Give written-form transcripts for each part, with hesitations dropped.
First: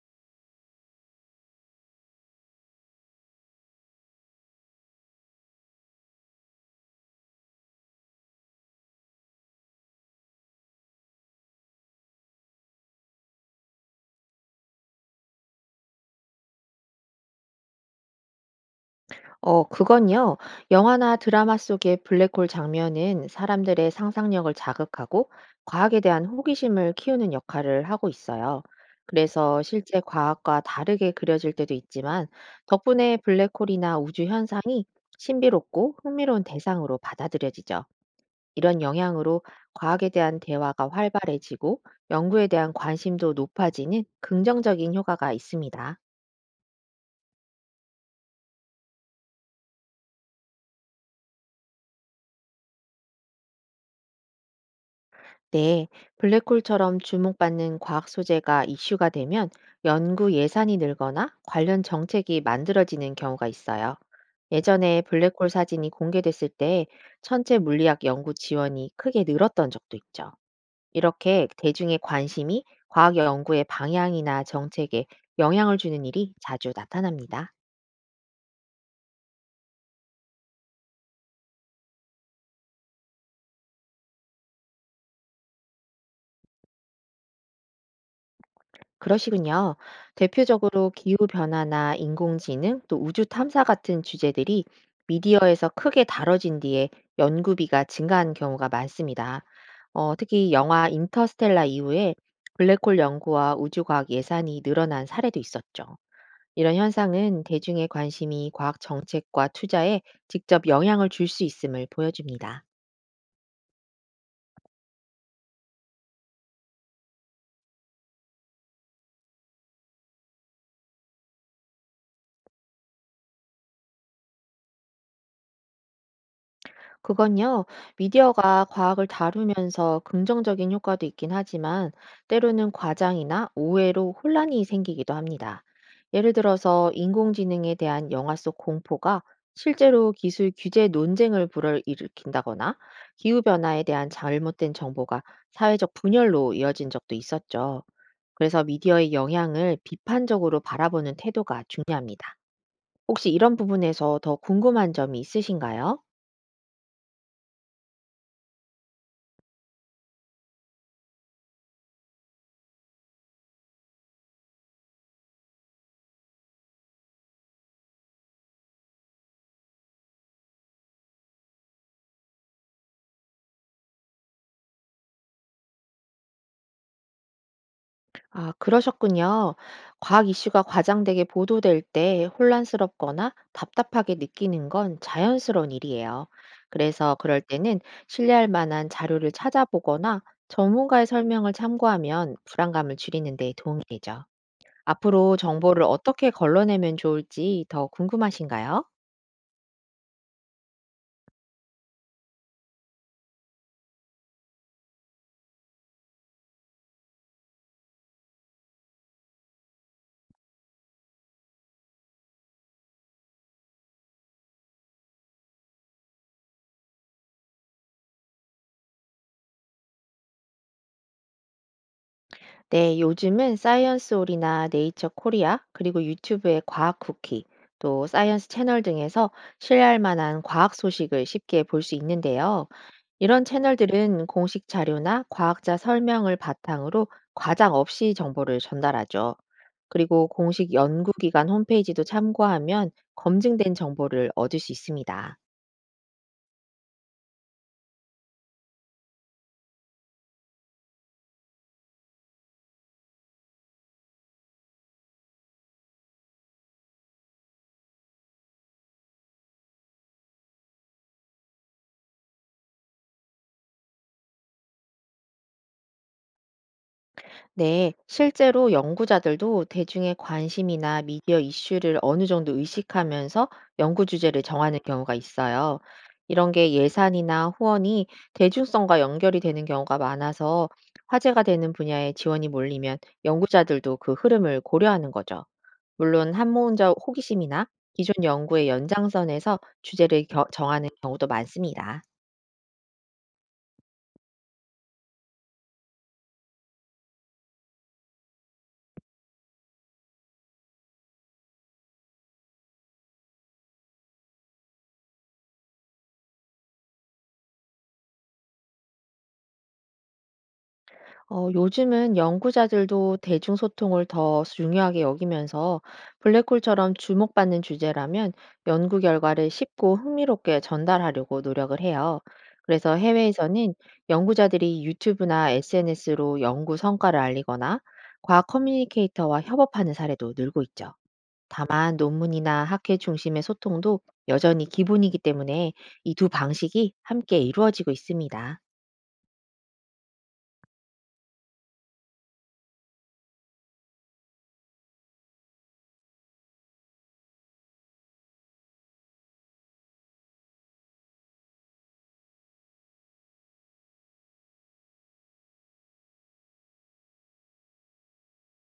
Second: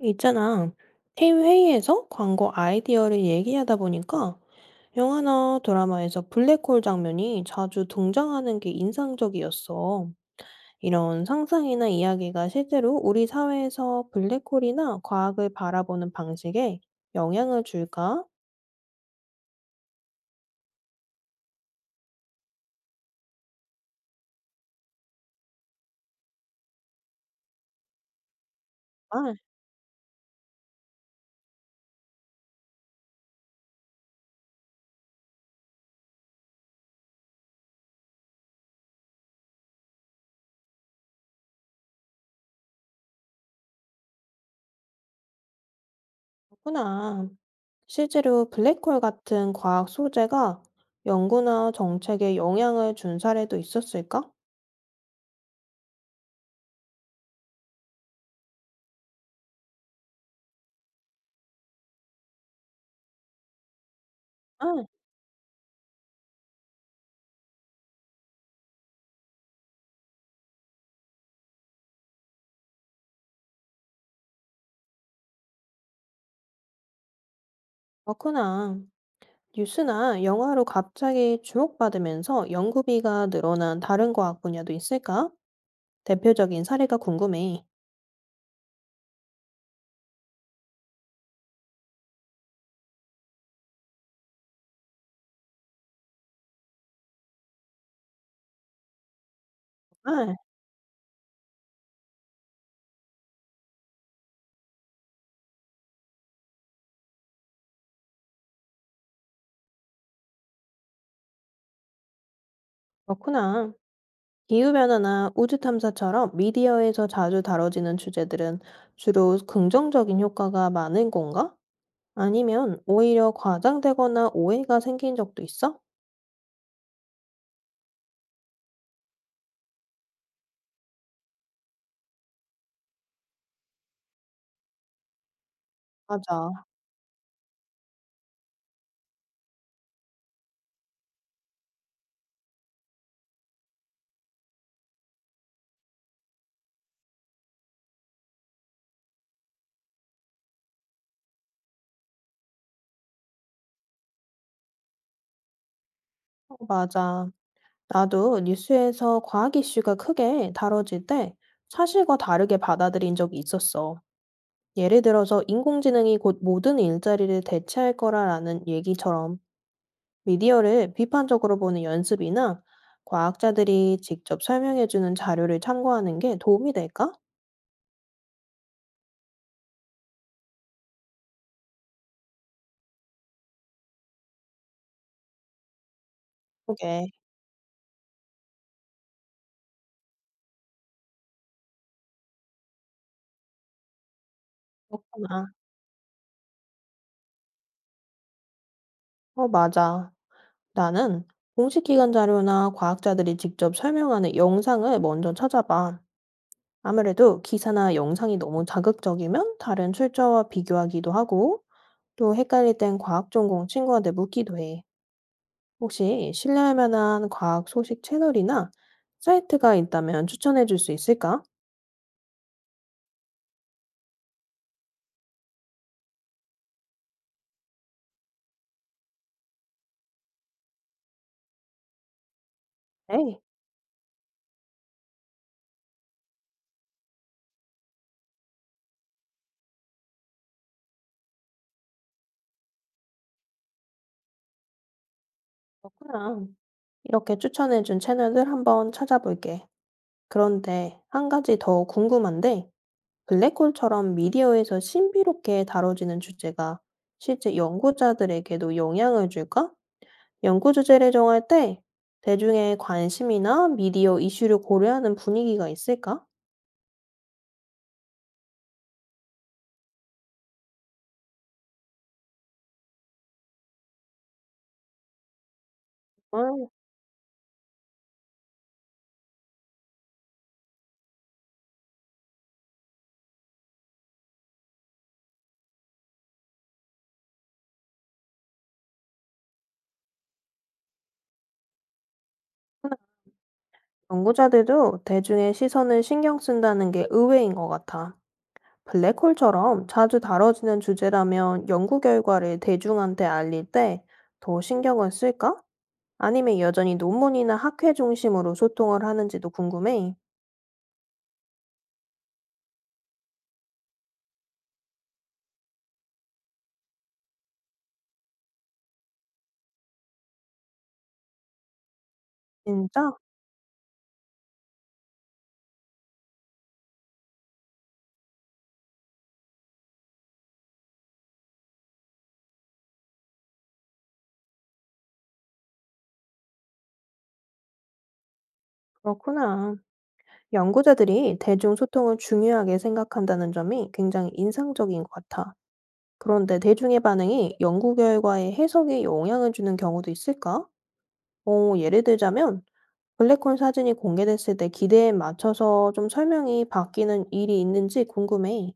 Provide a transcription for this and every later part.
있잖아. 팀 회의에서 광고 아이디어를 얘기하다 보니까 영화나 드라마에서 블랙홀 장면이 자주 등장하는 게 인상적이었어. 이런 상상이나 이야기가 실제로 우리 사회에서 블랙홀이나 과학을 바라보는 방식에 영향을 줄까? 그건요. 영화나 드라마 속의 블랙홀 장면은 사람들의 상상력을 자극하고 과학에 대한 호기심을 키우는 역할을 하고 있어요. 아, 그래서 실제 과학과 다르게 그려질 때도 있지만 덕분에 블랙홀이나 우주 현상이 신비롭고 흥미로운 대상으로 받아들여지죠. 이런 영향으로 과학에 대한 대화가 활발해지고 연구에 대한 관심도 높아지는 긍정적인 효과가 있습니다. 그렇구나. 실제로 블랙홀 같은 과학 소재가 연구나 정책에 영향을 준 사례도 있었을까? 네, 블랙홀처럼 주목받는 과학 소재가 이슈가 되면 연구 예산이 늘거나 관련 정책이 만들어지는 경우가 있어요. 아, 예전에 블랙홀 사진이 공개됐을 때 천체 물리학 연구 지원이 크게 늘었던 적도 있죠. 이렇게 대중의 관심이 과학 연구의 방향이나 정책에 영향을 주는 일이 자주 나타납니다. 그렇구나. 뉴스나 영화로 갑자기 주목받으면서 연구비가 늘어난 다른 과학 분야도 있을까? 대표적인 사례가 궁금해. 그러시군요. 대표적으로 기후변화나 인공지능 또 우주 탐사 같은 주제들이 미디어에서 크게 다뤄진 뒤에 연구비가 증가한 경우가 많습니다. 아, 특히 영화 인터스텔라 이후에 블랙홀 연구와 우주과학 예산이 늘어난 사례도 있었죠. 이런 현상은 대중의 관심이 과학 정책과 투자에 직접 영향을 줄 수 있음을 보여줍니다. 그렇구나. 기후변화나 우주 탐사처럼 미디어에서 자주 다뤄지는 주제들은 주로 긍정적인 효과가 많은 건가? 아니면 오히려 과장되거나 오해가 생긴 적도 있어? 그건요, 미디어가 과학을 다루면서 긍정적인 효과도 있긴 하지만 때로는 과장이나 오해로 혼란이 생기기도 합니다. 예를 맞아, 들어서 인공지능에 대한 영화 속 공포가 실제로 기술 규제 논쟁을 불러일으킨다거나 기후변화에 대한 잘못된 정보가 사회적 분열로 이어진 적도 있었죠. 그래서 미디어의 영향을 비판적으로 바라보는 태도가 중요합니다. 혹시 이런 부분에서 더 궁금한 점이 있으신가요? 어, 맞아. 나도 뉴스에서 과학 이슈가 크게 다뤄질 때 사실과 다르게 받아들인 적이 있었어. 예를 들어서 인공지능이 곧 모든 일자리를 대체할 거라라는 얘기처럼 미디어를 비판적으로 보는 연습이나 과학자들이 직접 설명해주는 자료를 참고하는 게 도움이 될까? 아, 그러셨군요. 과학 이슈가 과장되게 보도될 때 혼란스럽거나 답답하게 느끼는 건 자연스러운 일이에요. 그게 그래서 그럴 때는 신뢰할 만한 자료를 찾아보거나 전문가의 설명을 참고하면 불안감을 줄이는 데 도움이 되죠. 앞으로 그렇구나. 정보를 어떻게 걸러내면 좋을지 더 궁금하신가요? 어, 맞아. 나는 공식기관 자료나 과학자들이 직접 설명하는 영상을 먼저 찾아봐. 아무래도 기사나 영상이 너무 자극적이면 다른 출처와 비교하기도 하고 또 헷갈릴 땐 과학 전공 친구한테 묻기도 해. 혹시 신뢰할 만한 과학 소식 채널이나 사이트가 있다면 추천해 줄 수 있을까? 네, 요즘은 사이언스홀이나 네이처 코리아, 그리고 유튜브의 과학 쿠키, 또 사이언스 채널 등에서 신뢰할 만한 과학 소식을 쉽게 볼 수 있는데요. 에이, 이런 채널들은 공식 자료나 과학자 설명을 바탕으로 과장 없이 정보를 전달하죠. 그리고 공식 연구기관 홈페이지도 참고하면 검증된 정보를 얻을 수 있습니다. 그렇구나. 이렇게 추천해 준 채널들 한번 찾아볼게. 그런데 한 가지 더 궁금한데, 블랙홀처럼 미디어에서 신비롭게 다뤄지는 주제가 실제 연구자들에게도 영향을 줄까? 연구 주제를 정할 때 대중의 관심이나 미디어 이슈를 고려하는 분위기가 있을까? 네, 실제로 연구자들도 대중의 관심이나 미디어 이슈를 어느 정도 의식하면서 연구 주제를 정하는 경우가 있어요. 이런 게 예산이나 후원이 대중성과 연결이 되는 경우가 많아서 화제가 되는 분야에 지원이 몰리면 연구자들도 그 흐름을 고려하는 거죠. 물론 한모혼자 호기심이나 기존 연구의 연장선에서 주제를 정하는 경우도 많습니다. 연구자들도 대중의 시선을 신경 쓴다는 게 의외인 것 같아. 블랙홀처럼 자주 다뤄지는 주제라면 연구 결과를 대중한테 알릴 때 더 신경을 쓸까? 아니면 여전히 논문이나 학회 중심으로 소통을 하는지도 궁금해. 요즘은 연구자들도 대중소통을 더 중요하게 여기면서 블랙홀처럼 주목받는 주제라면 연구 결과를 쉽고 흥미롭게 전달하려고 노력을 해요. 그래서 진짜? 해외에서는 연구자들이 유튜브나 SNS로 연구 성과를 알리거나 과학 커뮤니케이터와 협업하는 사례도 늘고 있죠. 다만 논문이나 학회 중심의 소통도 여전히 기본이기 때문에 이 두 방식이 함께 이루어지고 있습니다. 그렇구나. 연구자들이 대중 소통을 중요하게 생각한다는 점이 굉장히 인상적인 것 같아. 그런데 대중의 반응이 연구 결과에 해석에 영향을 주는 경우도 있을까? 예를 들자면, 블랙홀 사진이 공개됐을 때 기대에 맞춰서 좀 설명이 바뀌는 일이 있는지 궁금해.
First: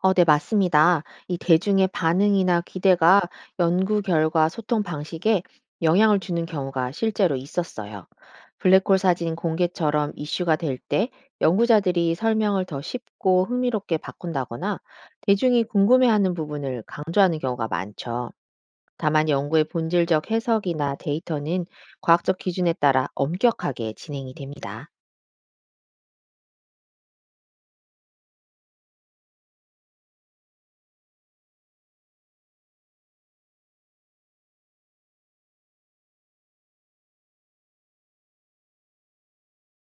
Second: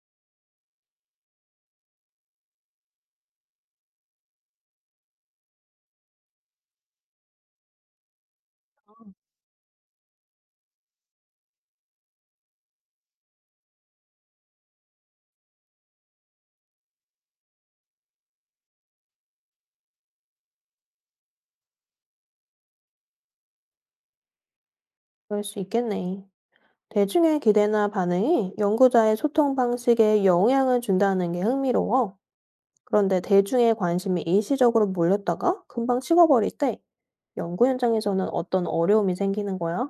네, 맞습니다. 이 대중의 반응이나 기대가 연구 결과 소통 방식에 영향을 주는 경우가 실제로 있었어요. 블랙홀 사진 공개처럼 이슈가 될 때 연구자들이 설명을 더 쉽고 흥미롭게 바꾼다거나 대중이 궁금해하는 부분을 강조하는 경우가 많죠. 다만 연구의 본질적 해석이나 데이터는 과학적 기준에 따라 엄격하게 진행이 됩니다. 그럴 수 있겠네. 대중의 기대나 반응이 연구자의 소통 방식에 영향을 준다는 게 흥미로워. 그런데 대중의 관심이 일시적으로 몰렸다가 금방 식어버릴 때 연구 현장에서는 어떤 어려움이 생기는 거야?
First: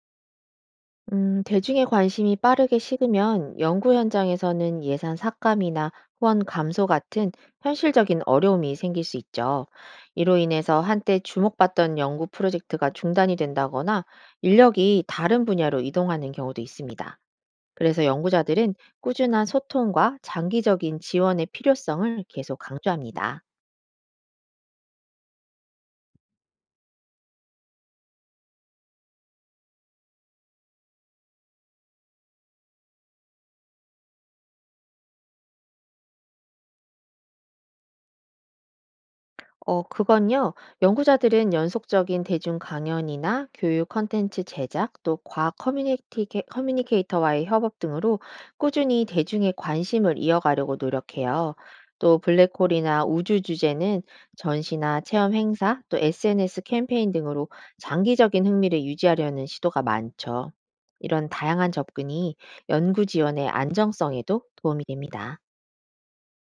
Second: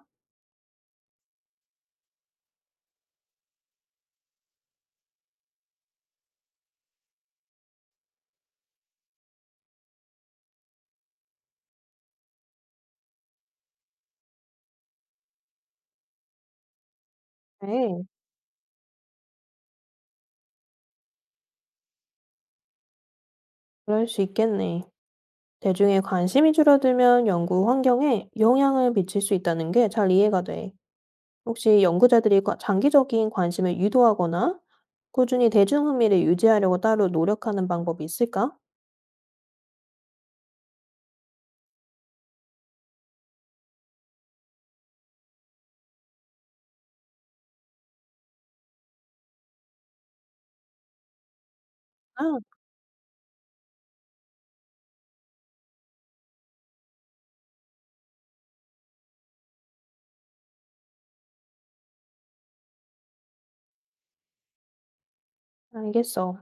대중의 관심이 빠르게 식으면 연구 현장에서는 예산 삭감이나 후원 감소 같은 현실적인 어려움이 생길 수 있죠. 이로 인해서 한때 주목받던 연구 프로젝트가 중단이 된다거나 인력이 다른 분야로 이동하는 경우도 있습니다. 네, 그래서 연구자들은 꾸준한 소통과 장기적인 지원의 필요성을 계속 강조합니다. 그럴 수 있겠네. 대중의 관심이 줄어들면 연구 환경에 영향을 미칠 수 있다는 게 잘 이해가 돼. 혹시 연구자들이 장기적인 관심을 유도하거나 꾸준히 대중 흥미를 유지하려고 따로 노력하는 방법이 있을까? 그건요. 연구자들은 연속적인 대중 강연이나 교육 콘텐츠 제작, 또 과학 커뮤니티, 커뮤니케이터와의 협업 등으로 꾸준히 대중의 관심을 이어가려고 노력해요. 또 아, 블랙홀이나 우주 주제는 전시나 체험 행사, 또 SNS 캠페인 등으로 장기적인 흥미를 유지하려는 시도가 많죠. 이런 다양한 접근이 연구 지원의 안정성에도 도움이 됩니다. 알겠어.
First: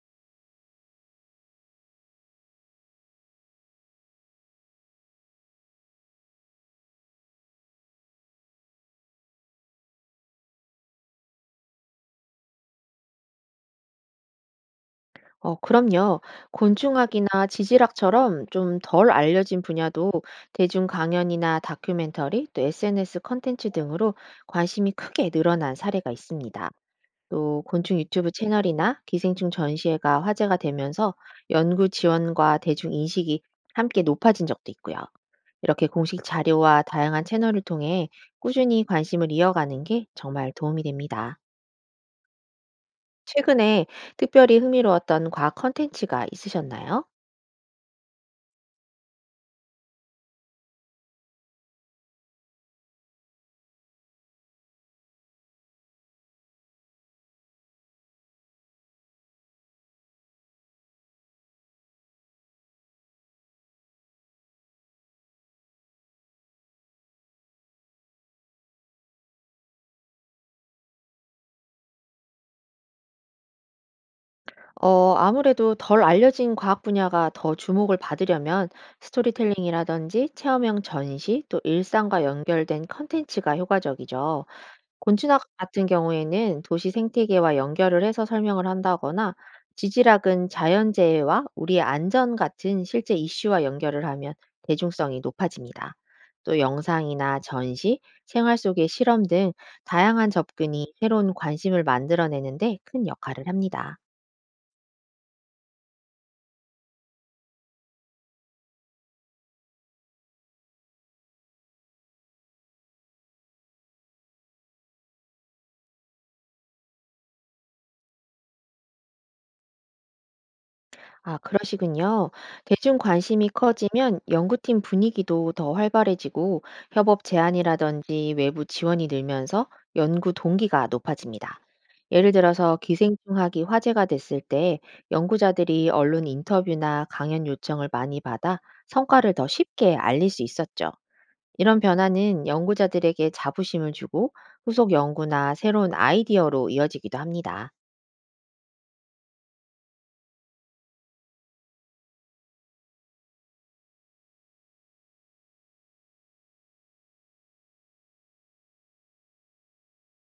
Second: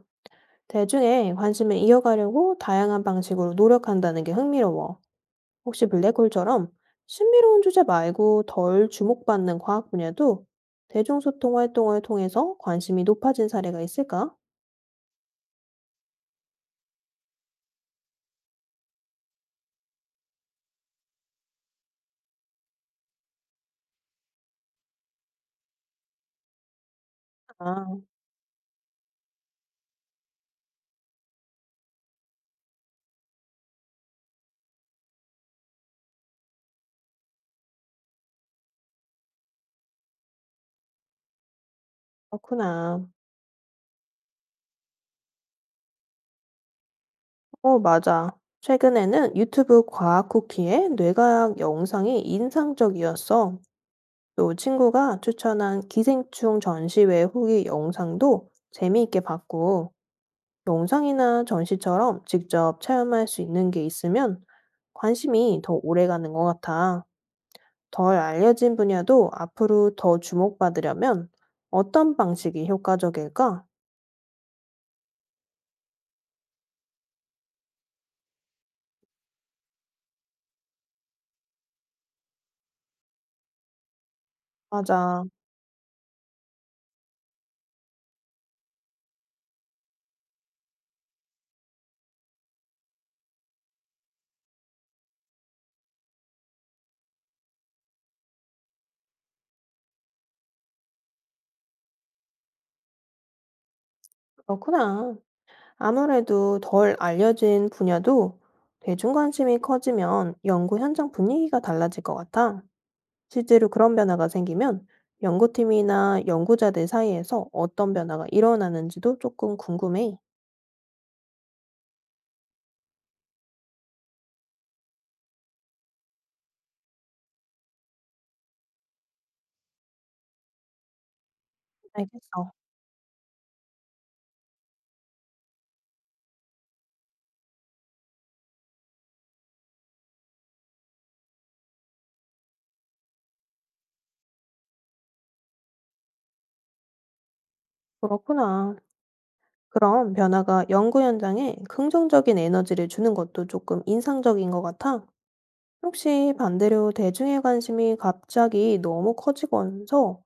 대중의 관심을 이어가려고 다양한 방식으로 노력한다는 게 흥미로워. 혹시 블랙홀처럼 신비로운 주제 말고 덜 주목받는 과학 분야도 대중소통 활동을 통해서 관심이 높아진 사례가 있을까? 그럼요. 곤충학이나 지질학처럼 좀 덜 알려진 분야도 대중 강연이나 다큐멘터리, 또 SNS 콘텐츠 등으로 관심이 크게 늘어난 사례가 있습니다. 또 곤충 아, 유튜브 채널이나 기생충 전시회가 화제가 되면서 연구 지원과 대중 인식이 함께 높아진 적도 있고요. 이렇게 공식 자료와 다양한 채널을 통해 꾸준히 관심을 이어가는 게 정말 도움이 됩니다. 그렇구나. 최근에 특별히 흥미로웠던 과학 컨텐츠가 있으셨나요? 어, 맞아. 최근에는 유튜브 과학 쿠키의 뇌과학 영상이 인상적이었어. 또 친구가 추천한 기생충 전시회 후기 영상도 재미있게 봤고, 영상이나 전시처럼 직접 체험할 수 있는 게 있으면 관심이 더 오래 가는 것 같아. 덜 알려진 분야도 앞으로 더 주목받으려면 어떤 방식이 효과적일까? 아무래도 덜 알려진 과학 분야가 더 주목을 받으려면 스토리텔링이라든지 체험형 전시, 또 일상과 연결된 컨텐츠가 효과적이죠. 맞아, 곤충학 같은 경우에는 도시 생태계와 연결을 해서 설명을 한다거나 지질학은 자연재해와 우리의 안전 같은 실제 이슈와 연결을 하면 대중성이 높아집니다. 또 영상이나 전시, 생활 속의 실험 등 다양한 접근이 새로운 관심을 만들어내는데 큰 역할을 합니다. 그렇구나. 아무래도 덜 알려진 분야도 대중 관심이 커지면 연구 현장 분위기가 달라질 것 같아. 실제로 그런 변화가 생기면 연구팀이나 연구자들 사이에서 어떤 변화가 일어나는지도 조금 궁금해. 아, 그러시군요. 대중 관심이 커지면 연구팀 분위기도 더 활발해지고 협업 제안이라든지 외부 지원이 늘면서 연구 동기가 높아집니다. 예를 알겠어. 들어서 기생충학이 화제가 됐을 때 연구자들이 언론 인터뷰나 강연 요청을 많이 받아 성과를 더 쉽게 알릴 수 있었죠. 이런 변화는 연구자들에게 자부심을 주고 후속 연구나 새로운 아이디어로 이어지기도 합니다. 그렇구나. 그럼 변화가 연구 현장에 긍정적인 에너지를 주는 것도 조금 인상적인 것 같아. 혹시 반대로 대중의 관심이 갑자기 너무 커지면서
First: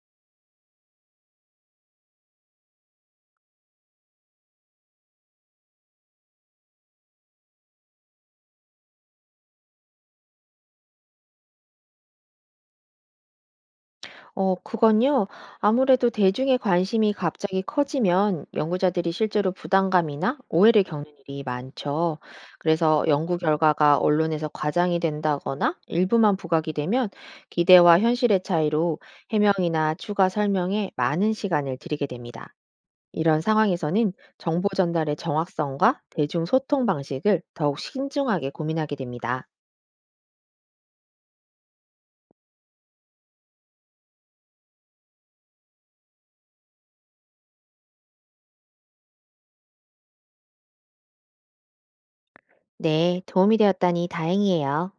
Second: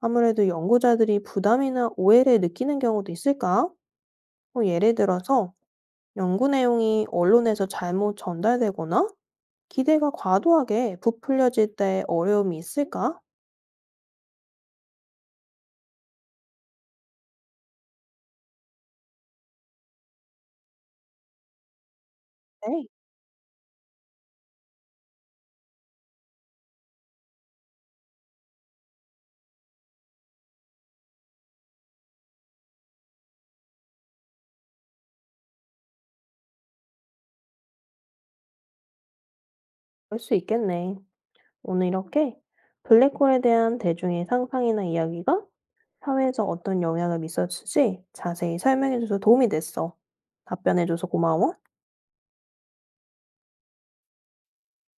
아무래도 연구자들이 부담이나 오해를 느끼는 경우도 있을까? 뭐 예를 들어서 연구 내용이 언론에서 잘못 전달되거나 기대가 과도하게 부풀려질 때 어려움이 있을까? 그건요. 아무래도 대중의 관심이 갑자기 커지면 연구자들이 실제로 부담감이나 오해를 겪는 일이 많죠. 네, 그래서 연구 결과가 언론에서 과장이 된다거나 일부만 부각이 되면 기대와 현실의 차이로 해명이나 추가 설명에 많은 시간을 들이게 됩니다. 이런 상황에서는 정보 전달의 정확성과 대중 소통 방식을 더욱 신중하게 고민하게 됩니다. 그럴 수 있겠네. 오늘 이렇게 블랙홀에 대한 대중의 상상이나 이야기가 사회에서 어떤 영향을 미쳤을지 자세히 설명해줘서 도움이 됐어. 답변해줘서 고마워. 네, 도움이 되었다니 다행이에요.